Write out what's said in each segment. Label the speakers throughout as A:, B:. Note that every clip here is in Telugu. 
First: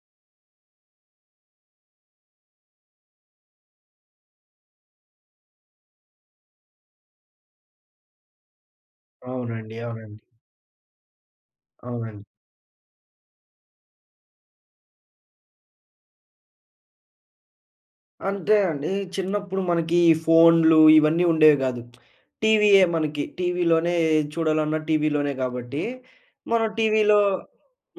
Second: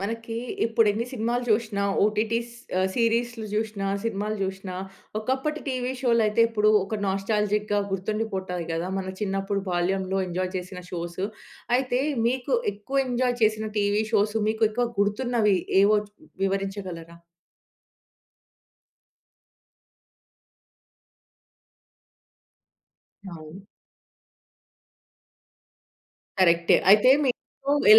A: మనకి ఇప్పుడు ఎన్ని సినిమాలు చూసినా, ఓటిటీస్ ఆహ్, సీరీస్‌లు చూసినా, సినిమాలు చూసినా ఒకప్పటి టీవీ షో‌లు అయితే ఇప్పుడు ఒక నాస్టాల్జిక్‌గా గుర్తుండిపోతాయి కదా! మన చిన్నప్పుడు
B: అవునండి. అవునండి.
A: బాల్యంలో ఎంజాయ్ చేసిన షోస్. అయితే
B: అవునండి.
A: మీకు ఎక్కువ ఎంజాయ్ చేసిన టీవీ షోస్ మీకు ఎక్కువ గుర్తున్నవి ఏవో వివరించగలరా?
B: అంటే అండి. చిన్నప్పుడు మనకి ఈ ఫోన్లు ఇవన్నీ ఉండేవి కాదు. టీవీయే మనకి.
A: అవు
B: టీవీలోనే చూడాలన్నా టీవీలోనే కాబట్టి మనం
A: కరెక్టే. అయితే
B: టీవీ‌లో
A: మీకు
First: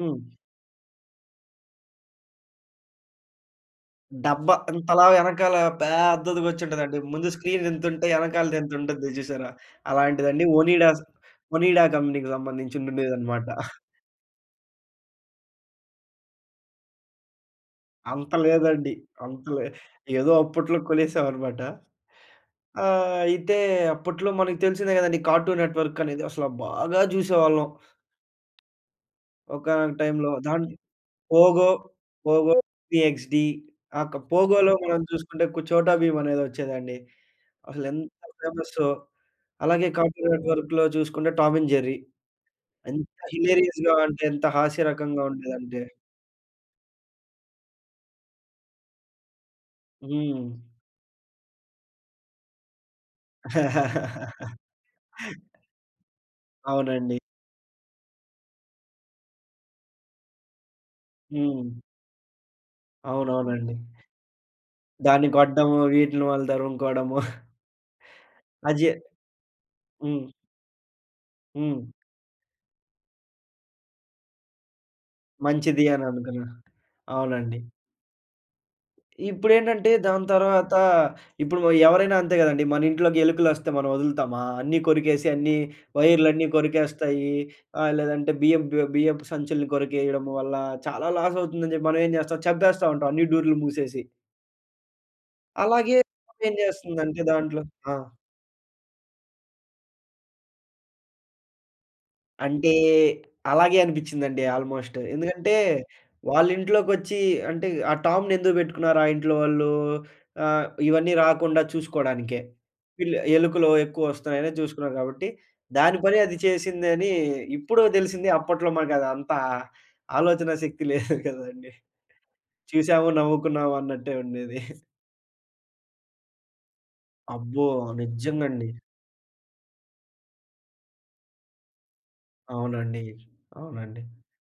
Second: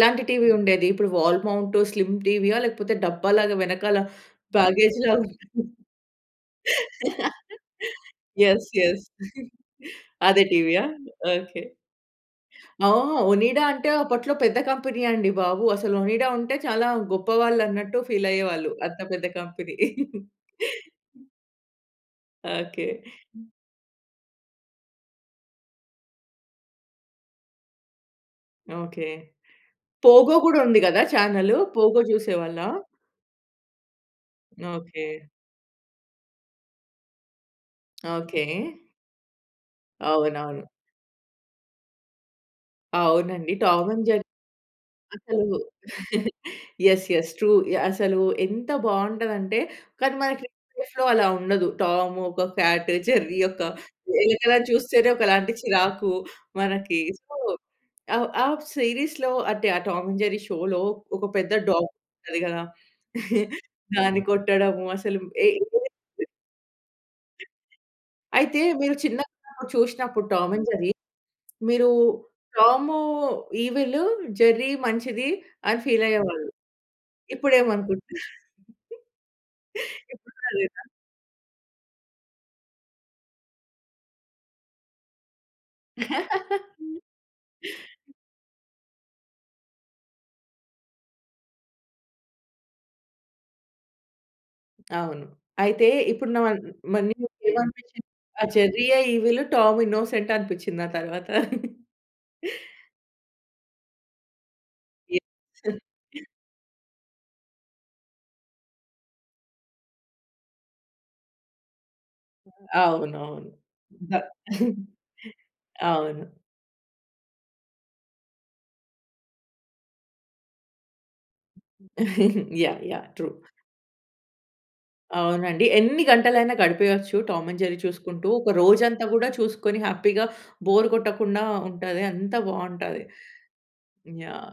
B: హ్మ్.
A: టీవీ ఉండేది? ఇప్పుడు వాల్ మౌంట్ స్లిమ్ టీవీ ఆ! లేకపోతే, డబ్బాలాగా వెనకాల
B: డబ్బా ఇంత
A: బ్యాగేజ్‌
B: లావు
A: లాగా!
B: వెనకాల పెద్దదిగా వచ్చి ఉంటదండి. ముందు స్క్రీన్ ఇంతుంటే వెనకాల
A: యెస్. యెస్.
B: ఇంతుంటది చూసారా?
A: అదే
B: అలాంటిదండి.
A: టీవీయా
B: ఒనిడా
A: ఓకే.
B: ఒనిడా కంపెనీ‌కి సంబంధించి
A: ఆ!
B: ఉండి ఉండేదన్నమాట.
A: ఒనిడా అంటే అప్పట్లో పెద్ద కంపెనీ అండి బాబు అసలు ఒనిడా ఉంటే చాలా గొప్పవాళ్ళు అన్నట్టు ఫీల్
B: అంత
A: అయ్యేవాళ్ళు.
B: లేదండి.
A: అంత పెద్ద
B: అంత లే
A: కంపెనీ.
B: ఏదో అప్పట్లో కొనేసామనమాట. ఆ!
A: ఓకే.
B: అయితే అప్పట్లో మనకు తెలిసిందే కదండీ కార్టూన్ నెట్వర్క్ అనేది అసలు బాగా చూసేవాళ్ళం.
A: ఓకే.
B: ఒకానొక టైమ్‌లో
A: పోగో కూడా
B: దాన్
A: ఉంది కదా చానలు.
B: పోగో,
A: పోగో
B: పోగో,
A: చూసేవాళ్ళ?
B: పీ-ఎక్స్‌-డి ఆహ్ క పోగో‌లో మనం
A: ఓకే.
B: చూసుకుంటే కు చోటా భీమ్ అనేది వచ్చేదండి. అసలు ఎంత
A: ఓకే.
B: ఫేమస్సో! అలాగే కార్టూన్
A: అవునవును.
B: నెట్వర్క్‌లో చూసుకుంటే 'టామ్ అండ్ జెర్రీ.' ఎంత
A: అవునండి. 'టామ్
B: హిలేరియస్‌గా
A: అండ్ జెర్రీ'
B: అంటే ఎంత హాస్యరకంగా
A: అసలు
B: ఉండేదంటే.
A: యెస్. యెస్. ట్రూ. యాహ్! అసలు ఎంత బాగుంటది అంటే కానీ
B: హ్మ్.
A: మనకి [unintelligible] లో అలా ఉండదు. టామ్ ఒక కాట్ జెర్రీ ఒక వెనకల చూస్తేనే ఒకలాంటి చిరాకు మనకి.
B: అవునండి.
A: సో, ఆహ్, ఆ సీరీస్‌లో అంటే ఆ 'టామ్ అండ్ జెర్రీ' షో‌లో ఒక పెద్ద
B: హ్మ్.
A: డాగ్ ఉంటది కదా!
B: అవునవునండి.
A: దాన్ని కొట్టడము అసలు.
B: దాన్ని కొట్టడము వీటిని
A: [unintelligible]
B: వాళ్ళు తరుముకోవడము.
A: అయితే
B: అజే
A: మీరు చిన్నప్పుడు
B: హ్మ్.
A: చూసినప్పుడు 'టామ్ అండ్ జెర్రీ'
B: హ్మ్.
A: మీరు టామ్ ఈవిల్ జెర్రీ మంచిది అని
B: మంచిది అని
A: ఫీల్
B: అనుకున్నా.
A: అయ్యేవాళ్ళు. ఇప్పుడు
B: అవునండి.
A: ఏమి అనుకుంటున్నారు?
B: ఇప్పుడేంటంటే, దాని
A: ఇప్పుడు కూడా
B: తర్వాత
A: అదేనా?
B: ఇప్పుడు ఎవరైనా అంతే కదండీ. మన ఇంట్లోకి ఎలుకలు వస్తే మనం వదులుతామా? అన్నీ కొరికేసి, అన్ని వైర్లన్నీ కొరికేస్తాయి. ఆహ్, లేదంటే బియ్యపు బియ్యపు బియ్యపు సంచులని కొరికేయడం వల్ల చాలా లాస్ అవుతుందని చెప్పి మనం ఏం చేస్తాం చంపేస్తా ఉంటాం. అన్ని డోర్‌లు మూసేసి.
A: అవును. అయితే
B: అలాగే
A: ఇప్పుడు‌‌ న
B: [unintelligible]
A: మరి
B: చేస్తుందంటే,
A: మీకు ఎం
B: దాంట్లో ఆ!
A: అనిపించి? ఆ జెర్రీ‌యే ఈవిలు టామ్ ఇన్నోసెంట్ అనిపించింది ఆ తరువాత.
B: అంటే! అలాగే అనిపించిందండి ఆల్మోస్ట్.
A: యే.
B: ఎందుకంటే, వాళ్ళ ఇంట్లోకొచ్చి అంటే, ఆ టామ్‌ని ఎందుకు పెట్టుకున్నారు ఆ ఇంట్లో వాళ్ళు? ఆహ్, ఇవన్నీ రాకుండా చూసుకోవడానికే. పిల్
A: అవునవును.
B: ఎలుకులో ఎక్కువ
A: భ
B: వస్తున్నాయని చూసుకున్నారు కాబట్టి, దాని పని
A: అవును.
B: అది చేసిందని అని ఇప్పుడో తెలిసింది. అప్పట్లో మనకు అంత ఆలోచనా శక్తి లేదు కదండీ.
A: యాహ్, యాహ్
B: చూసాము,
A: ట్రూ.
B: నవ్వుకున్నావు అన్నట్టే ఉండేది.
A: అవునండి. ఎన్ని గంటలైనా గడిపేయచ్చు టామ్ అండ్
B: అబ్బో!
A: జెర్రీ చూసుకుంటూ.
B: నిజంగా
A: ఒక
B: అండి.
A: రోజంతా కూడా చూసుకొని, హ్యాపీ‌గా బోర్ కొట్టకుండా ఉంటాది. అంత
B: అవునండి.
A: బావుంటది.
B: అవునండి.
A: యాహ్!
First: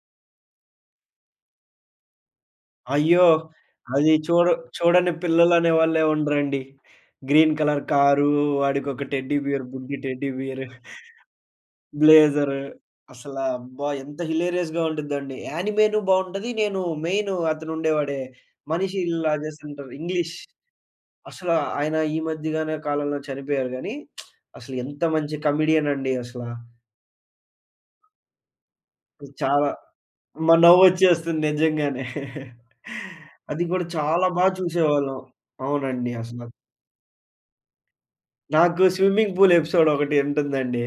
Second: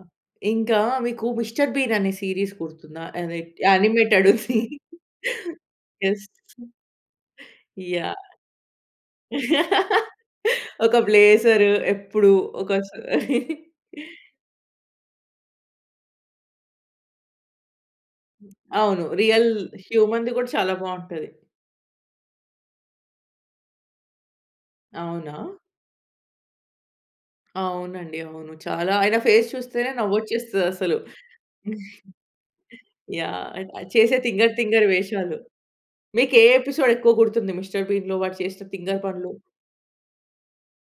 A: ఇంకా మీకు మిస్టర్ బీన్ అనే సీరీస్ గుర్తుందా!
B: అయ్యో!
A: అది
B: అది
A: యానిమేటెడు
B: చూడ
A: సి
B: చూడని పిల్లలు అనే వాళ్లే
A: యెస్
B: ఉండరండి. Green colour
A: yeah!
B: కారు, వాడికొక టెడ్డీ బియర్, బుడ్డి టెడ్డీ బియరు.
A: ఒక బ్లేజర్ ఎప్పుడు,
B: బ్లేజరు.
A: ఒక స
B: అసల అబ్బ! ఎంత హిలేరియస్‌గా ఉంటుందండి. యాణిమేటెడ్ బావుంటది. నేను మెయిను అతను ఉండేవాడే, మనిషి
A: అవును.
B: ఇలా
A: రియల్
B: చేస్తుంటారు,
A: హ్యూమన్‌ది
B: ఇంగ్లీష్.
A: కూడా చాలా బావుంటది.
B: అసల ఆయన ఈ మధ్యగనే కాలంలో చనిపోయారు. కానీ, అసలు ఎంత
A: అవునా?
B: మంచి కమెడియన్ అండి అసల.
A: అవునండి. అవును. చాలా ఆయన ఫేస్
B: చాలా.
A: చూస్తేనే
B: మా
A: నవ్వొచ్చేస్తదసలు.
B: నవ్వొచ్చేస్తుంది నిజంగానే.
A: యాహ్!
B: అది కూడా
A: ఆయన చేసే
B: చాలా బాగా
A: తింగర్ తింగరి
B: చూసేవాళ్ళం.
A: వేషాలు.
B: అవునండి
A: మీకు ఏ
B: అసల.
A: ఎపిసోడ్ ఎక్కువ గుర్తుంది మిస్టర్ బీన్‌లో, వాడు చేసిన
B: నాకు
A: తింగరి పనులు.
B: స్విమ్మింగ్ పూల్ ఎపిసోడ్ ఒకటి ఉంటుందండి.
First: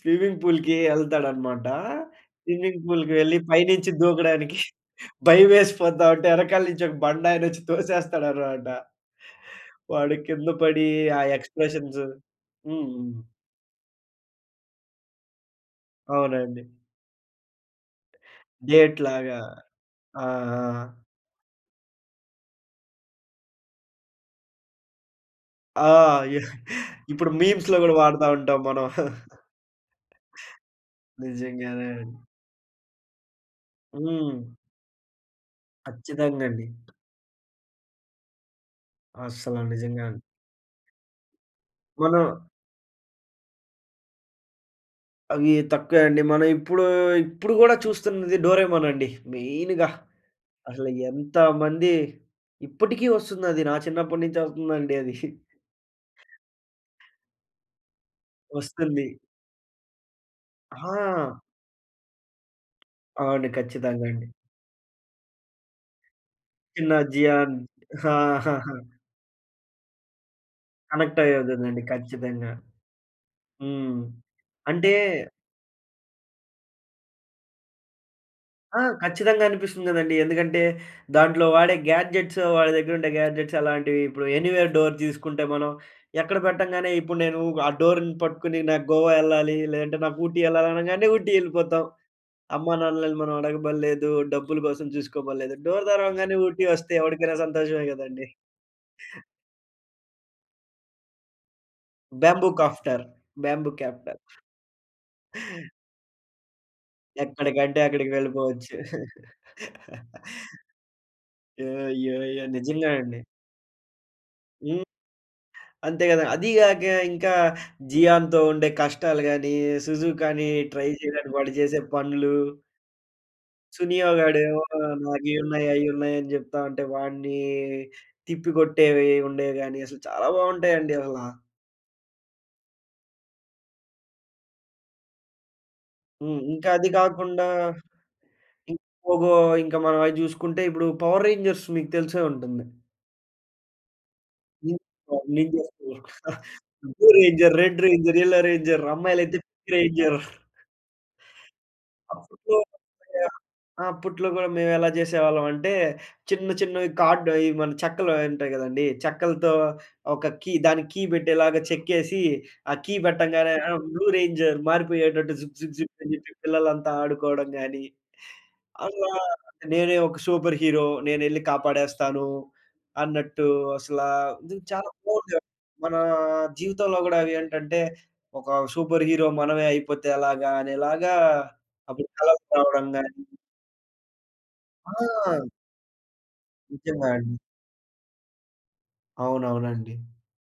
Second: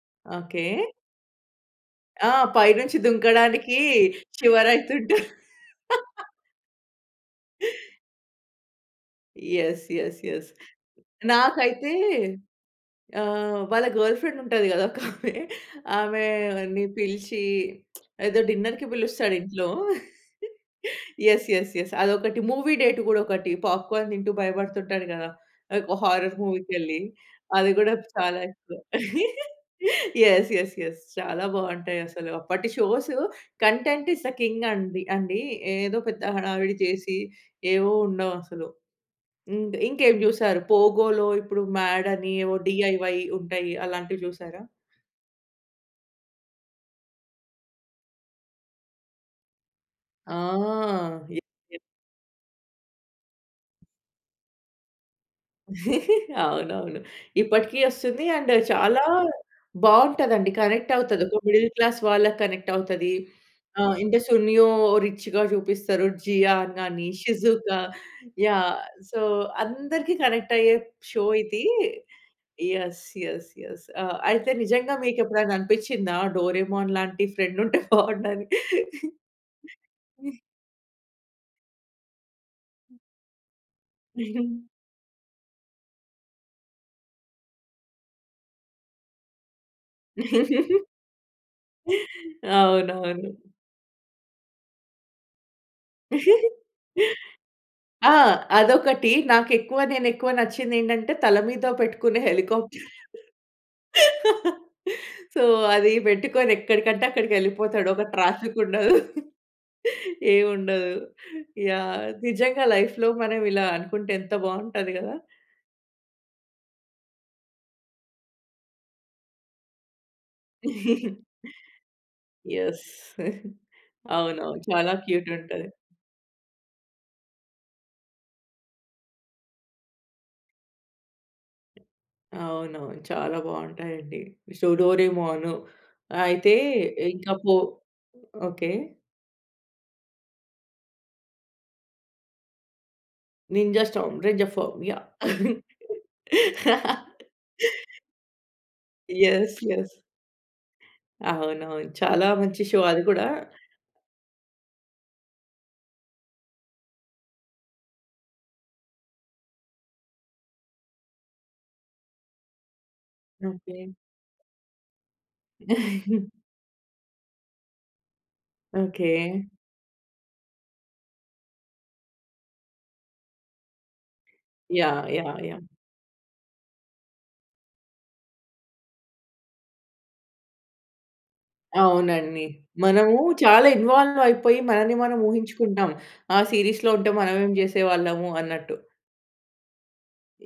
B: Swimming
A: okay.
B: పూల్‌కి వెళ్తాడనమాట.
A: ఆ!
B: స్విమ్మింగ్
A: పైనుంచి
B: పూల్‌కి వెళ్లి
A: దుంకడానికి
B: పైనుంచి దూకడానికి
A: షివరైతుంటా
B: భయమేసిపోతావుంటే, వెనకాల నుంచి ఒక బండ ఆయన వచ్చి తోసేస్తాడనమాట.
A: ఎస్.
B: వాడు
A: ఎస్.
B: కింద
A: ఎస్.
B: పడి ఆ
A: నాకైతే
B: ఎక్స్‌ప్రెషన్స్ హ్మ్.
A: ఆహ్, వాళ్ళ గర్ల్ ఫ్రెండ్ ఉంటది కదా! ఒకామే.
B: అవునండి.
A: ఆమెని పిలిచి ఏదో డిన్నర్‌కి
B: డేట్
A: పిలుస్తాడు
B: లాగా.
A: ఇంట్లో.
B: ఆ! ఆ!
A: ఎస్. ఎస్. ఎస్. అదొకటి మూవీ డేట్ కూడా ఒకటి. పాప్‌కోర్న్ తింటూ భయపడుతుంటాడు కదా!
B: ఆ!
A: హారర్ మూవీకి వెళ్లి.
B: ఇప్పుడు
A: అది
B: మీమ్స్‌లో
A: కూడా
B: కూడా వాడుతా
A: చాలా
B: ఉంటాం
A: ఎక్కువ.
B: మనం.
A: Yes yes yes. చాలా
B: నిజంగానే.
A: బాగుంటాయి అసలు. అప్పటి షోస్ కంటెంట్ ఇస్ థ
B: హ్మ్.
A: కింగ్ అండి అండి. ఏదో పెద్ద
B: కచ్చితంగా అండి.
A: హడావిడి చేసి, ఏవో ఉండవు అసలు.
B: అస్సల
A: హ్మ్.
B: నిజంగా.
A: ఇంకేం చూసారు? 'పోగోలో' ఇప్పుడు మ్యాడ్ అని.
B: మనం
A: ఏవో డిఐవై ఉంటాయి. అలాంటివి చూసారా?
B: అవి తక్కువే అండి. మనం ఇప్పుడు, ఇప్పుడు కూడా చూస్తున్నది 'డోరేమోన్' అండి. మెయిన్‌గా. అసలు
A: ఆహ్!
B: ఎంతమంది ఇప్పటికి వస్తుంది. అది నా చిన్నప్పటినుంచే వస్తుందండి అది.
A: అవునవును. ఇప్పటికి వస్తుంది. అండ్ చాలా
B: వస్తుంది.
A: బాగుంటది అండి. కనెక్ట్ అవుతది.
B: ఆహ్!
A: ఒక మిడిల్ క్లాస్ వాళ్ళకి కనెక్ట్ అవుతది.
B: అవును.
A: ఆ!
B: ఖచ్చితంగా
A: ఇంటి
B: అండి.
A: సునియో రిచ్‌గా చూపిస్తారు. జియాన్
B: చిన్న
A: గాని,
B: జియాన్.
A: షిజుకా,
B: హా హా హా.
A: యాహ్! సో, అందరికి కనెక్ట్ అయ్యే
B: కనెక్ట్
A: షో ఇది.
B: అయ్యేదదండి. ఖచ్చితంగా.
A: ఎస్. ఎస్. ఎస్.
B: హ్మ్.
A: ఆ! అయితే
B: అంటే
A: నిజంగా మీకు ఎప్పుడైనా అనిపించిందా? డోరేమోన్ లాంటి ఫ్రెండుంటే బాగుండని?
B: ఆ! ఖచ్చితంగా అనిపిస్తుంది కదండీ. ఎందుకంటే దాంట్లో వాడే గ్యాడ్జెట్స్, వాడి దగ్గర ఉండే గ్యాడ్జెట్స్ అలాంటివి, ఇప్పుడు
A: హ్మ్.
B: ఎనీవేర్ డోర్ తీసుకుంటే మనం. ఎక్కడ పెట్టంగానే ఇప్పుడు నేను ఆ డోర్‌ని పట్టుకుని నాకు గోవా వెళ్ళాలి, లేదంటే నాకు ఊటీ వెళ్ళాలి అనగానే, ఊటీ వెళ్ళిపోతాం. అమ్మా-నాన్నని
A: అవునవును.
B: మనం అడగబడలేదు, డబ్బుల కోసం చూసుకోబడలేదు, డోర్ తెరవంగానే ఊటీ వస్తే ఎవడికైనా సంతోషమే
A: ఆ!
B: కదండీ.
A: అదొకటి. నాకు ఎక్కువ నేను ఎక్కువ నచ్చింది ఏంటంటే తల మీద పెట్టుకునే
B: bamboo
A: helicopter.
B: Copter, bamboo copter.
A: So, అది పెట్టుకొని ఎక్కడికంటే
B: ఎక్కడికంటే
A: అక్కడికెళ్ళిపోతాడు. ఒక
B: అక్కడికి
A: ట్రాఫిక్
B: వెళ్ళిపోవచ్చు.
A: ఉండదు. ఏవుండదు.
B: యో
A: యాహ్!
B: యో
A: నిజంగా
B: నిజంగా
A: లైఫ్‌లో
B: అండి.
A: మనం ఇలా అనుకుంటే ఎంత
B: హ్మ్.
A: బాగుంటది కదా!
B: అంతే కదా! అది కాక ఇంకా జియాన్‌తో ఉండే కష్టాలు గాని, సుజుగాని ట్రై చేయడానికి వాడు చేసే పనులు
A: ఎస్.
B: సునియా
A: అవునవును.
B: గాడేమో
A: చాలా
B: నాకు
A: క్యూట్‌
B: ఇవి ఉన్నాయి,
A: ఉంటది.
B: అవి ఉన్నాయి అని చెప్తా ఉంటే వాడిని తిప్పికొట్టేవి ఉండేవి గాని, అసలు చాలా బాగుంటాయండి అసలా.
A: అవునవును. చాలా బాగుంటాయండి. So 'Doraemon.'
B: హ్మ్.
A: అయితే
B: ఇంకా అది
A: ఇంకా
B: గాకుండా
A: పో ఓకే.
B: ఇంక పోగో. ఇంకా మనం అది చూసుకుంటే ఇప్పుడు 'పవర్ రేంజర్స్' మీకు తెలిసే ఉంటుంది.
A: Ninja storm. Ranger
B: [unintelligible]
A: form. Yeah!
B: Blue ranger, red ranger, yellow ranger అమ్మాయిలు అయితే
A: యెస్.
B: Pink
A: yes.
B: రేంజర్.
A: అవునవును. చాలా
B: అప్పట్లో
A: మంచి
B: గూడ
A: షో అది గుడా.
B: ఆ! అప్పట్లో గూడా మేము ఎలా చేసేవాళ్ళం అంటే చిన్న చిన్నవి కార్డ్ ఇవి మన చెక్కలు ఉంటాయి కదండీ. చెక్కలతో ఒక కీ. దానికి కీ పెట్టేలాగా చెక్కేసి. ఆ కీ పెట్టంగానే ఆహ్,
A: ఓకే.
B: బ్లూ రేంజర్ మారిపోయేటట్టు జుక్ జుక్ జుక్ అని చెప్పి పిల్లలంతా ఆడుకోవడం గాని. "అమ్మా!
A: ఓకే.
B: నేనే ఒక సూపర్ హీరో. నేనెళ్లి కాపాడేస్తాను" అన్నట్టు అసలా నిజంగా చాలా
A: యాహ్! యాహ్!
B: పూర్‌గా.
A: యాహ్!
B: మన జీవితంలో గూడా అవి ఏంటంటే ఒక సూపర్ హీరో మనమే అయిపోతే ఎలాగా అనేలాగా అప్పుడు కలలు
A: అవునండి.
B: గనటం గాని.
A: మనము చాలా ఇన్వాల్వ్ అయిపోయి మనల్ని మనం
B: ఆ!
A: ఊహించుకుంటాం. ఆ సీరీస్‌లో
B: నిజంగా
A: ఉంటే
B: అండీ.
A: మనమేం చేసేవాళ్ళము అన్నట్టు.
B: అవునవునండి.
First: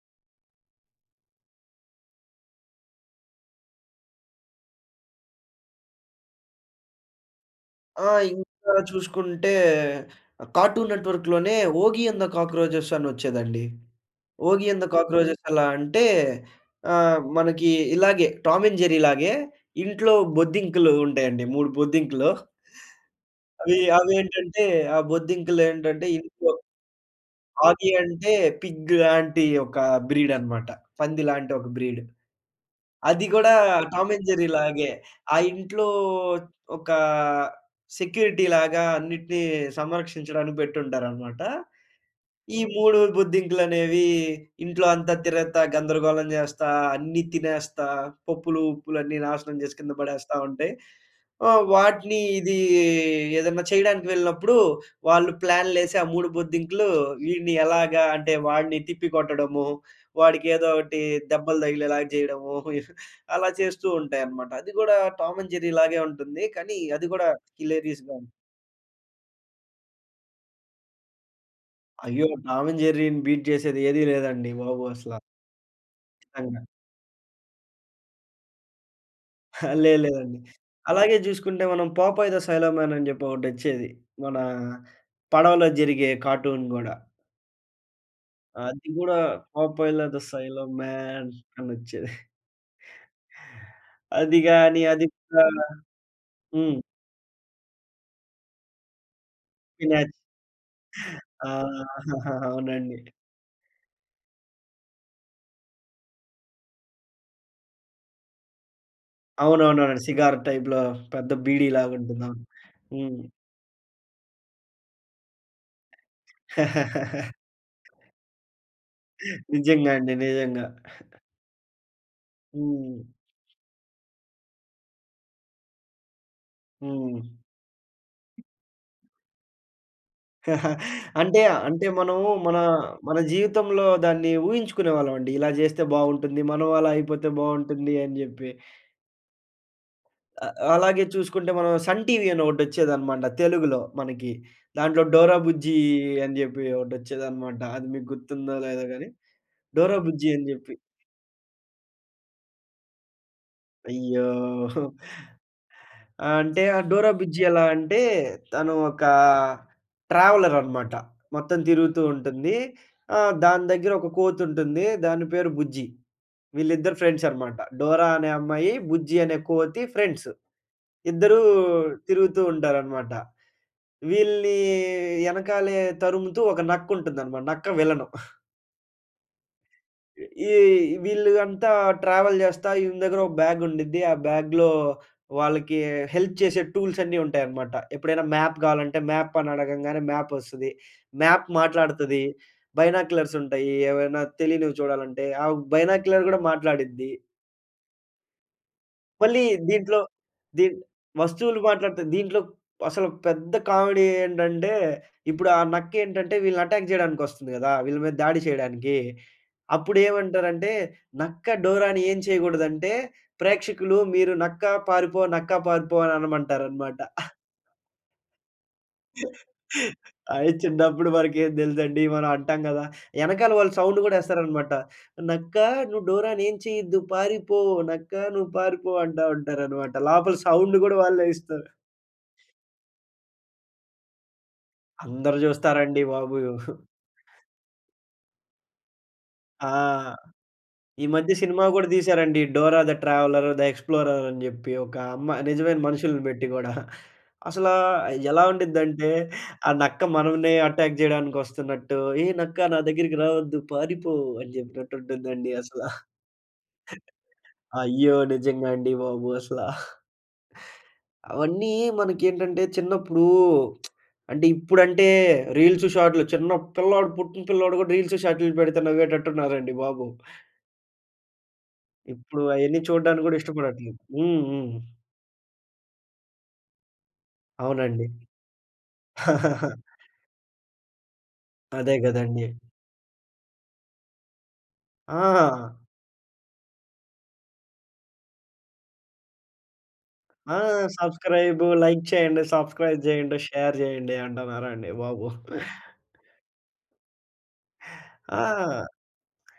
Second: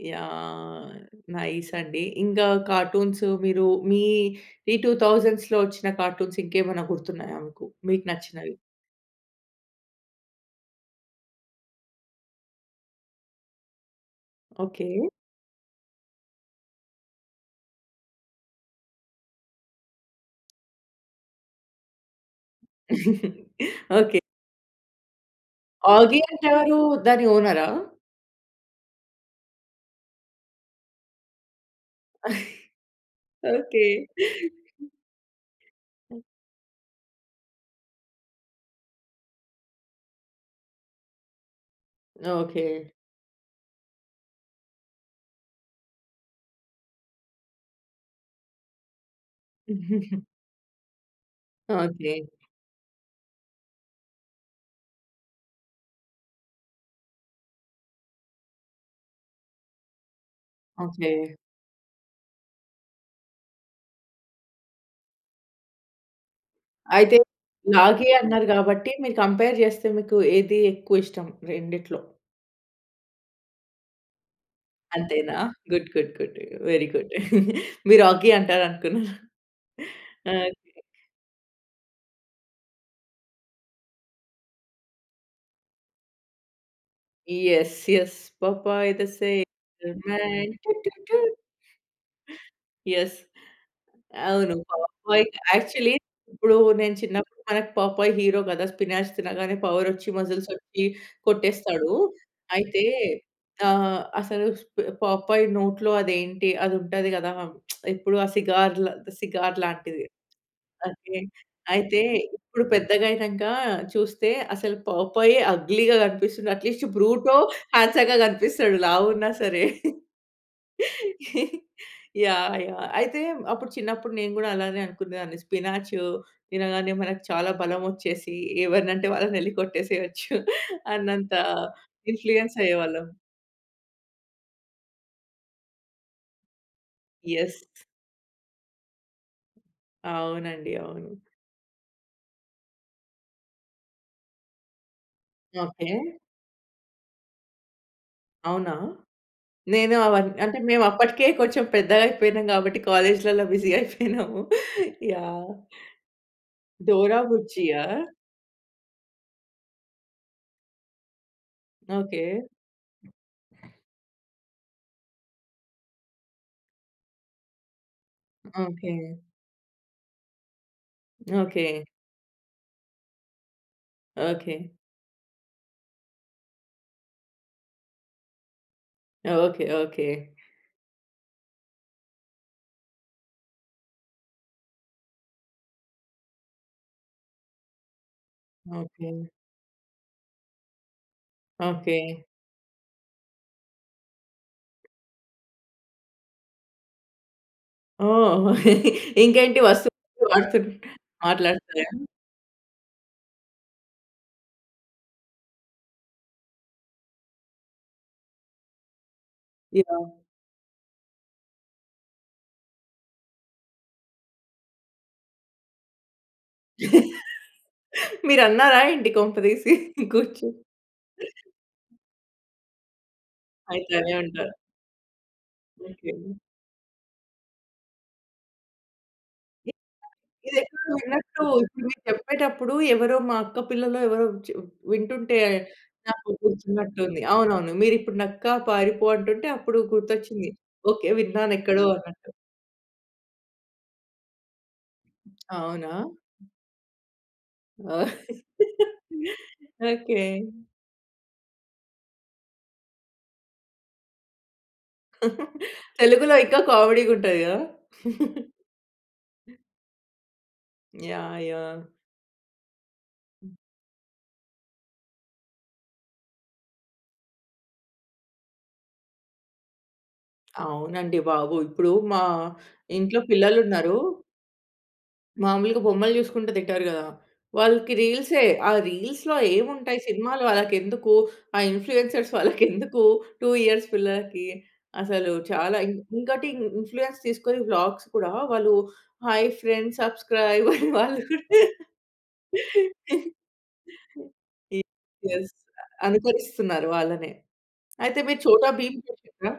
A: యాహ్! నైస్ అండి. ఇంకా కార్టూన్స్ మీరు మీ ఈ 2000స్ ఒచ్చిన కార్టూన్స్ ఇంకేమైనా గుర్తున్నాయా మీకు? మీకు
B: ఆ!
A: నచ్చినవి.
B: ఇంకా చూసుకుంటే కార్టూన్ నెట్వర్క్‌లోనే 'ఓగి అండ్ ద కాక్రోజెస్' అని ఒచ్చేదండి. 'Oggy and
A: okay.
B: The cockroaches' ఎలా అంటే ఆహ్, మనకి ఇలాగే 'టామ్ అండ్ జెర్రీ‌లాగే.' ఇంట్లో బొద్దింకలు ఉంటాయండి. మూడు బొద్దింకలు. అవి అవి
A: ఓకే.
B: ఏంటంటే ఆ బొద్దింకలేంటంటే
A: ఆగి అంటే
B: ఇంట్లో
A: ఎవరు? దాని ఓనరా?
B: ఆగి అంటే పిగ్ లాంటి ఒక బ్రీడ్ అన్నమాట. పంది లాంటి ఒక బ్రీడ్. అది గూడా
A: ఓకే.
B: 'Tom and జెర్రీ‌లాగే.' ఆ ఇంట్లో ఒక సెక్యూరిటీలాగా అన్నిటిని సంరక్షించడానికి పెట్టి ఉంటారన్నమాట. ఈ
A: ఓకే.
B: మూడు బొద్దింకలనేవి ఇంట్లో అంతా తిరుగుతా, గందరగోళం జేస్తా, అన్ని తినేస్తా, పప్పులు, ఉప్పులు అన్నీ నాశనం చేసి కింద పడేస్తా ఉంటాయి. ఆహ్, వాటిని
A: ఓకే.
B: ఇది ఏదైనా చేయడానికి వెళ్ళినప్పుడు వాళ్ళు ప్లాన్‌లెసి ఆ మూడు బొద్దింకలు ఇడ్ని ఎలాగా అంటే వాడిని తిప్పి కొట్టడము, వాడికేదో ఒకటి
A: ఓకే.
B: దెబ్బలు తగిలేలాగా చేయడము. అలా చేస్తూ ఉంటాయన్నమాట. అది గూడా 'టామ్ అండ్ జెర్రీ‌లాగే' ఉంటుంది. కానీ అది
A: అయితే
B: కూడా
A: లాగి
B: హిలేరియస్‌గా ఉం
A: అన్నారు గాబట్టి. మీరు కంపేర్ జెస్తే మీకు ఏది ఎక్కువ ఇష్టం? రెండిట్లో.
B: అయ్యో! 'టామ్ అండ్ జెర్రీ‌ని' బీట్ చేసేది ఏది లేదండి బాబు అసల.
A: అంతేనా. గుడ్. గుడ్. గుడ్.
B: అవునండి.
A: Very good. మీరు ఆగీ అంటారనుకున్నాను.
B: లే లేదండి.
A: ఓకే.
B: అలాగే చూసుకుంటే మనం 'పోపాయ్ ది సేలర్ మాన్' అని చెప్పి ఒకటొచ్చేది. మన పడవలో జరిగే కార్టూన్ గూడా.
A: యెస్. యెస్. పాప్
B: అది
A: ఐయ్‌ల ద
B: కూడా
A: సైల
B: 'పోపాయ్‌లర్ ది
A: మాన్యా. టు
B: సేలర్
A: టు టు.
B: మాన్' అనొచ్చేది.
A: యెస్.
B: అది
A: అవును.
B: గాని అది
A: పాపాయ్
B: కా
A: యాక్చువల్లీ. ఇప్పుడు
B: హ్మ్.
A: నేను చిన్నప్పుడు మనకు పాపాయి హీరో గదా! స్పినాచ్ తినగానే పవర్ ఒచ్చి
B: ఇమాజ్.
A: మసిల్స్ ఒచ్చి
B: ఆ!
A: కొట్టేస్తాడు. అయితే
B: అవునండి.
A: ఆహ్, అసలు పాపాయి నోట్లో అదేంటి అదుంటది గదా! ఇప్పుడు ఆ సిగార్‌ల సిగార్
B: అవునవునండి.
A: లాంటిది.
B: సిగార్ టైప్‌లో
A: అయితే
B: పెద్ద బీడీలాగా
A: అయితే
B: ఉంటుంది. అవును.
A: ఇప్పుడు పెద్దగా
B: హ్మ్.
A: అయినంక చూస్తే అసలు పాపయ్ అగ్లీ‌‌గా కనిపిస్తుంది. అట్లీస్ట్ బ్రూటొ హాండ్సమ్‌గా కనిపిస్తాడు లావున్నా సరే.
B: నిజంగా అండి. నిజంగా.
A: యాహ్! యాహ్!
B: హ్మ్.
A: అయితే అప్పుడు చిన్నప్పుడు నేను గూడా అలానే అనుకునేదాన్ని. స్పినాచు తినగానే
B: హ్మ్.
A: మనకు చాలా బలం ఒచ్చేసి ఎవరిని అంటే వాళ్ళని ఎలికొట్టేసేయచ్చు అన్నంత
B: అంటే అంటే మనము మన
A: ఇన్ఫ్లుయెన్స్ అయ్యేవాళ్ళం.
B: మన జీవితంలో దాన్ని ఊహించుకునేవాళ్ళమండి. ఇలా జెస్తే బాగుంటుంది. మనం అలా అయిపోతే
A: యెస్.
B: బాగుంటుంది అని జెప్పి. ఆ!
A: అవునండి.
B: అలాగే
A: అవును.
B: చూసుకుంటే మనం సన్ టీవీ అని ఒకటి వచ్చేదనమాట. తెలుగులో మనకి. దాంట్లో డోరా బుజ్జీ
A: ఓకే.
B: అని చెప్పి ఒకటి వచ్చేదనమాట. అది మీకు గుర్తుందో
A: అవునా?
B: లేదో గాని.
A: నేను
B: డోరా
A: అవ్వన
B: బుజ్జి అని
A: అంటే
B: చెప్పి.
A: మేము అప్పటికే కొంచెం పెద్దగా అయిపోయినాం. కాబట్టి కాలేజ్‌లలో బిజీ అయిపోయినాము.
B: అయ్యోహో!
A: యాహ్!
B: ఆ! అంటే ఆ డోరా
A: డోరా
B: బుజ్జి ఎలా
A: బుజ్జియా?
B: అంటే తను ఒకా ట్రావెలర్ అనమాట. మొత్తం తిరుగుతూ
A: ఓకే.
B: ఉంటుంది. ఆహ్, దాని దగ్గర ఒక కోతి ఉంటుంది. దాని పేరు బుజ్జి. వీళ్ళిద్దరు ఫ్రెండ్స్ అనమాట. డోరా అనే అమ్మాయి,
A: ఓకే.
B: బుజ్జి అనే కోతి ఫ్రెండ్స్. ఇద్దరూ
A: ఓకే.
B: తిరుగుతూ ఉంటారనమాట. విల్నీ
A: ఓకె.
B: ఎనకాలే తరుముతూ ఒక నక్క ఉంటుందనమాట నక్క విల‌ను.
A: ఓకే. ఓకే.
B: ఈ ఈ వీళ్ళూ అంతా ట్రావెల్ చేస్తా ఈయన దగ్గర ఒక బ్యాగ్ ఉండిద్ది. ఆ బ్యాగ్‌లో వాళ్ళకీ హెల్ప్ చేసే టూల్స్ అన్నీ ఉంటాయనమాట. ఎప్పుడైనా మ్యాప్ కావాలంటే
A: ఓకే.
B: మ్యాప్ అని అడగంగానే మ్యాప్ వస్తది. మ్యాప్ మాట్లాడతది.
A: ఓకే.
B: బైనాక్యులర్స్ ఉంటాయి. ఏమైనా తెలీనివి చూడాలంటే. ఆ బైనాక్యులర్ కూడా మాట్లాడిద్ది.
A: ఓహ్!
B: మళ్ళీ
A: ఇంకేంటి
B: దీంట్లో
A: వస్తువులు
B: దీన్
A: [unintelligible]
B: వస్తువులు
A: మాట్లాడతయా?
B: మాట్లాడితే దీంట్లో అసలు పెద్ద కామెడీ ఏంటంటే, ఇప్పుడు ఆ నక్క ఏంటంటే వీళ్ళని అటాక్ చేయడానికి వస్తుంది గదా! వీళ్ళ మీద దాడి చేయడానికీ.
A: వి
B: అప్పుడు
A: యహ్!
B: ఏమంటారంటే నక్క డోరాని ఏం చేయకూడదంటే ప్రేక్షకులు మీరు నక్కా పారిపో, నక్కా పారిపో అని అనమంటారనమాట. హా!
A: మీరున్నారా ఏంటి కొంప తీసి? కూర్చో
B: అయి చిన్నప్పుడు మనకు ఏమి తెలుసండి. మనం అంటాం గదా! ఎనకాల వాళ్ళు
A: అయితే
B: సౌండ్
A: అనే
B: కూడా
A: ఉంటా.
B: ఏస్తారనమాట. నక్క నువ్వు
A: ఓకే.
B: డోరాని ఏం చేయొద్దు పారిపో. నక్క నువ్వు పారిపో అంటా ఉంటారు అనమాట. లోపల
A: ఇది
B: సౌండ్
A: ఎక్కడో
B: గూడా వాళ్ళే
A: విన్నట్టూ
B: ఇస్తారు.
A: ఇప్పుడు మీరు చెప్పేటప్పుడు ఎవరో మా అక్క పిల్లలు ఎవరో వచ్చి
B: అందరు
A: వింటుంటే
B: చూస్తారండి
A: నాకు
B: బాబు. ఉహూ.
A: గుర్తున్నట్టుంది. అవునవును. మీరు ఇప్పుడు నక్క పారిపో అంటుంటే
B: ఆ!
A: అప్పుడు గుర్తొచ్చింది.
B: ఈ
A: ఓకే.
B: మధ్య
A: విన్నాను
B: సినిమా
A: ఎక్కడో
B: గూడా
A: అన్నట్టు.
B: తీశారండి. Dora the traveller the explorer అని చెప్పి ఒక అమ్మా నిజమైన
A: అవునా?
B: మనుషుల్ని బెట్టి గూడా. అసలా ఎలా ఉండి‌దంటే ఆ నక్క
A: ఓకే.
B: మనల్నే అటాక్ చేయడానికి వస్తునట్టు ఏ నక్క నా దగ్గరికి రావొద్దు పారిపో అని చెప్పినట్టు ఉంటుందండి. అసలా
A: తెలుగులో ఇంకా కామెడీ‌గా ఉంటాది గదా!
B: అయ్యో! నిజంగా అండి బాబు అసలా.
A: యాహ్!
B: అవన్నీ
A: యాహ్!
B: మనకి ఏంటంటే చిన్నప్పుడూ అంటే ఇప్పుడంటే రీల్స్, షాట్‌లు చిన్న పిల్లోడు పుట్టిన పిల్లోడు కూడా రీల్స్, షాట్‌లు పెడితే నవ్వేటట్టు ఉన్నారండి బాబు.
A: అవునండి బాబు. ఇప్పుడు మా
B: ఇప్పుడు అయన్నీ
A: ఇంట్లో
B: చూడ్డానికి కూడా
A: పిల్లలున్నారు.
B: ఇష్టపడట్లేదు. హ్మ్. హ్మ్.
A: మాములుగా బొమ్మలు చూసుకుంట తింటారు కదా! వాళ్ళకి
B: అవునండి.
A: రీల్సే ఆ రీల్స్‌లో ఏముంటాయి సినిమాలు వాళ్ళకి ఎందుకు? ఆ
B: అదే
A: ఇన్‌ఫ్లూయెన్సర్స్
B: కదండీ!
A: వాళ్ళకి ఎందుకు 2 ఇయర్స్ పిల్లలకి? అసలు చాలా
B: ఆ!
A: ఇం ఇంకోటి ఇన్‌ఫ్లూయెన్స్ తీసుకొని వ్లాగ్స్ కూడా వాళ్ళు హాయ్ ఫ్రెండ్స్
B: ఆ!
A: సబ్‌స్క్రయిబ్ అని వాళ్ళు
B: సబ్‌స్క్రయిబు, లైక్ చేయండి. సబ్‌స్క్రయిబ్ చేయండి. షేర్ చేయండి అంటున్నారండి బాబు.
A: [unintelligible] అనుకరిస్తున్నారు వాళ్ళనే. అయితే మీరు చోటా
B: ఆ!
A: భీమ్ చూసిండ్రా?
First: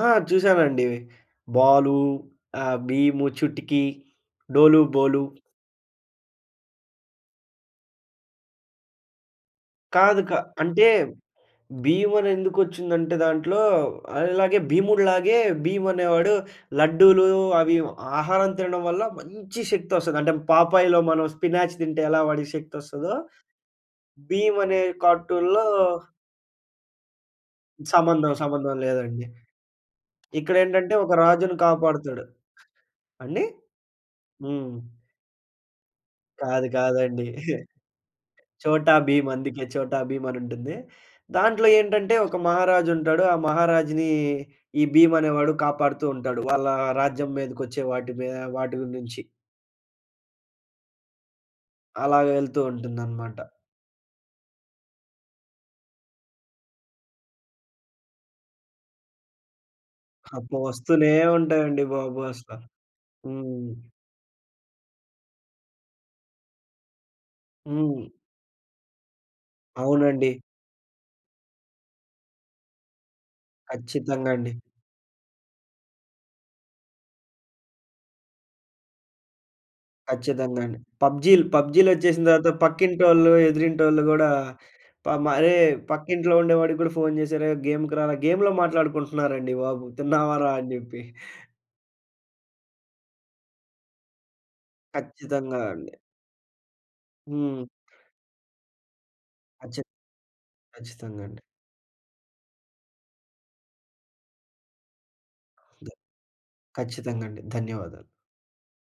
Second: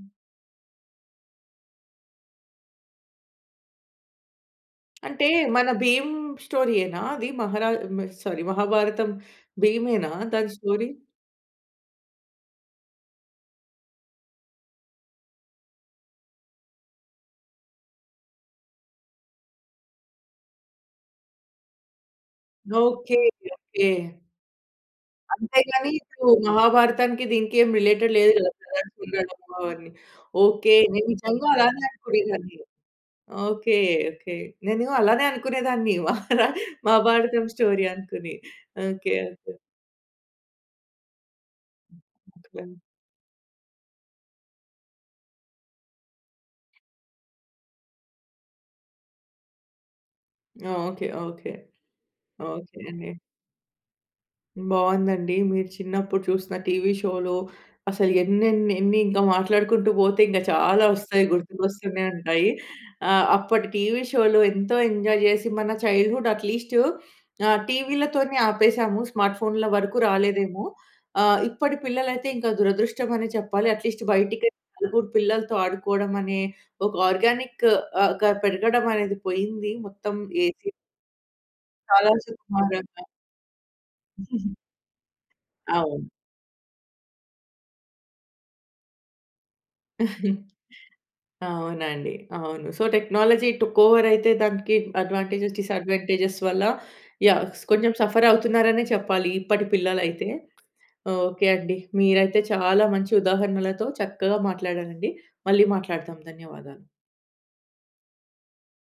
B: ఆ! చూసానండి. బాలు ఆహ్, బీము, చుటికీ, డోలు బోలు.
A: అంటే మన భీమ్ స్టోరీ యేనా అది మహరాజ్ హ్మ్, సారీ మహాభారతం భీమేనా
B: కాదు క
A: దాని
B: అంటే
A: స్టోరీ
B: భీమ్ అని ఎందుకు వచ్చిందంటే దాంట్లో అల్లాగే భీముడులాగే భీమ్ అనేవాడు లడ్డూలు అవి ఇ ఆహారం తినడం వల్ల మంచి శక్తి వస్తది. అంటే పాపాయ్‌లో మనం స్పినాచ్ తింటే ఎలా వాడికి శక్తి వస్తాదో,
A: ఓకే, ఓకే!
B: భీమ్ అనే
A: అంతే
B: కార్టూన్‌లో
A: గాని ఇప్పుడు మహాభారతానికి దీనికి ఏం రిలేటెడ్
B: సంబంధం,
A: లేదు
B: సంబంధం
A: కదా!.
B: లేదండి.
A: [unintelligible]
B: ఇక్కడ
A: ఒకే
B: ఏంటంటే
A: నేను
B: ఒక
A: నిజంగా
B: రాజుని
A: అలానే
B: కాపాడుతాడు.
A: అనుకునేదాన్ని.
B: అండి?
A: Okay, okay!
B: హ్మ్.
A: నేను అలానే అనుకునేదాన్ని మహారా
B: కాదు కాదండి.
A: మహాభారతం స్టోరీ అనుకుని
B: చోటా
A: ఓకే,
B: భీమ్
A: ఓకే.
B: అందుకే చోటా భీమ్ అని ఉంటుంది. దాంట్లో ఏంటంటే ఒక
A: [unintelligible]
B: మహారాజు ఉంటాడు. ఆ మహారాజుని ఈ భీమ్ అనేవాడు కాపాడుతూ ఉంటాడు. వాళ్ళా రాజ్యం మీదకి వచ్చే వాటి మీ వాటి నుంచి.
A: ఓకే, ఓకే,
B: అలా వెళ్తూ
A: ఓకే అండి.
B: ఉంటుందన్నమాట.
A: బావుందండి. మీరు చిన్నప్పుడు చూసిన టీవీ షోలు అసలు ఎన్నెన్నెన్ని ఇంకా మాట్లాడుకుంటూ పోతే ఇంకా
B: అబ్బో!
A: చాలా
B: వస్తూనే
A: వస్తాయి
B: ఉంటాయండి
A: గుర్తుకొస్తూనే
B: బాబు అసల.
A: ఉంటాయి. ఆహ్, అప్పటి
B: హ్మ్.
A: టీవీ షోలు ఎంతో ఎంజాయ్ చేసి మన చైల్డ్‌హుడ్ అట్‌లీస్ట్ ఆ!
B: హ్మ్.
A: టీవీలతోనే ఆపేసాము స్మార్ట్ ఫోన్‌ల వరకు
B: అవునండి.
A: రాలేదేమో! ఆహ్, ఇప్పటి పిల్లలయితే ఇంకా దురదృష్టం అనే చెప్పాలి అట్‌లీస్ట్
B: ఖచ్చితంగా
A: బయటికి
B: అండి.
A: [unintelligible] నలుగురు పిల్లలతో ఆడుకోవడం అనే ఒక ఆర్గానిక్ ఆహ్, గా పెరగడం అనేది పోయింది. మొత్తం
B: ఖచ్చితంగా
A: ఏసీ
B: అండి. పబ్జీలు, పబ్జీలు
A: చాలా
B: వచ్చేసిన తర్వాత
A: సుకుమారంగా.
B: పక్కింటోళ్ళు ఎదురింటోళ్ళు కూడా ప అరే!
A: అవును.
B: పక్కింట్లో ఉండేవాడికి కూడా ఫోన్ చేసి అరే! గేమ్‌కి రారా గేమ్‌లో మాట్లాడుకుంటున్నారండి బాబు! తిన్నావారా అని చెప్పి.
A: ఆ! అవునండి. అవును. సో టెక్నాలజీ టుక్ ఓవర్ అయితే దానికి అడ్వాంటేజేస్
B: ఖచ్చితంగా అండి.
A: డిస్అడ్వాంటేజేస్ వల్ల యాహ్,
B: హ్మ్.
A: కొంచెం సఫర్ అవుతున్నారనే చెప్పాలి ఇప్పటి
B: ఖచ్
A: పిల్లలు అయితే!
B: ఖచ్చితంగా అండి.
A: ఓకే అండి. మీరైతే చాలా మంచి ఉదాహరణలతో చక్కగా మాట్లాడారండి. మళ్ళి
B: ద
A: మాట్లాడుదాం ధన్యవాదాలు.
B: ఖచ్చితంగా అండి. ధన్యవాదాలు.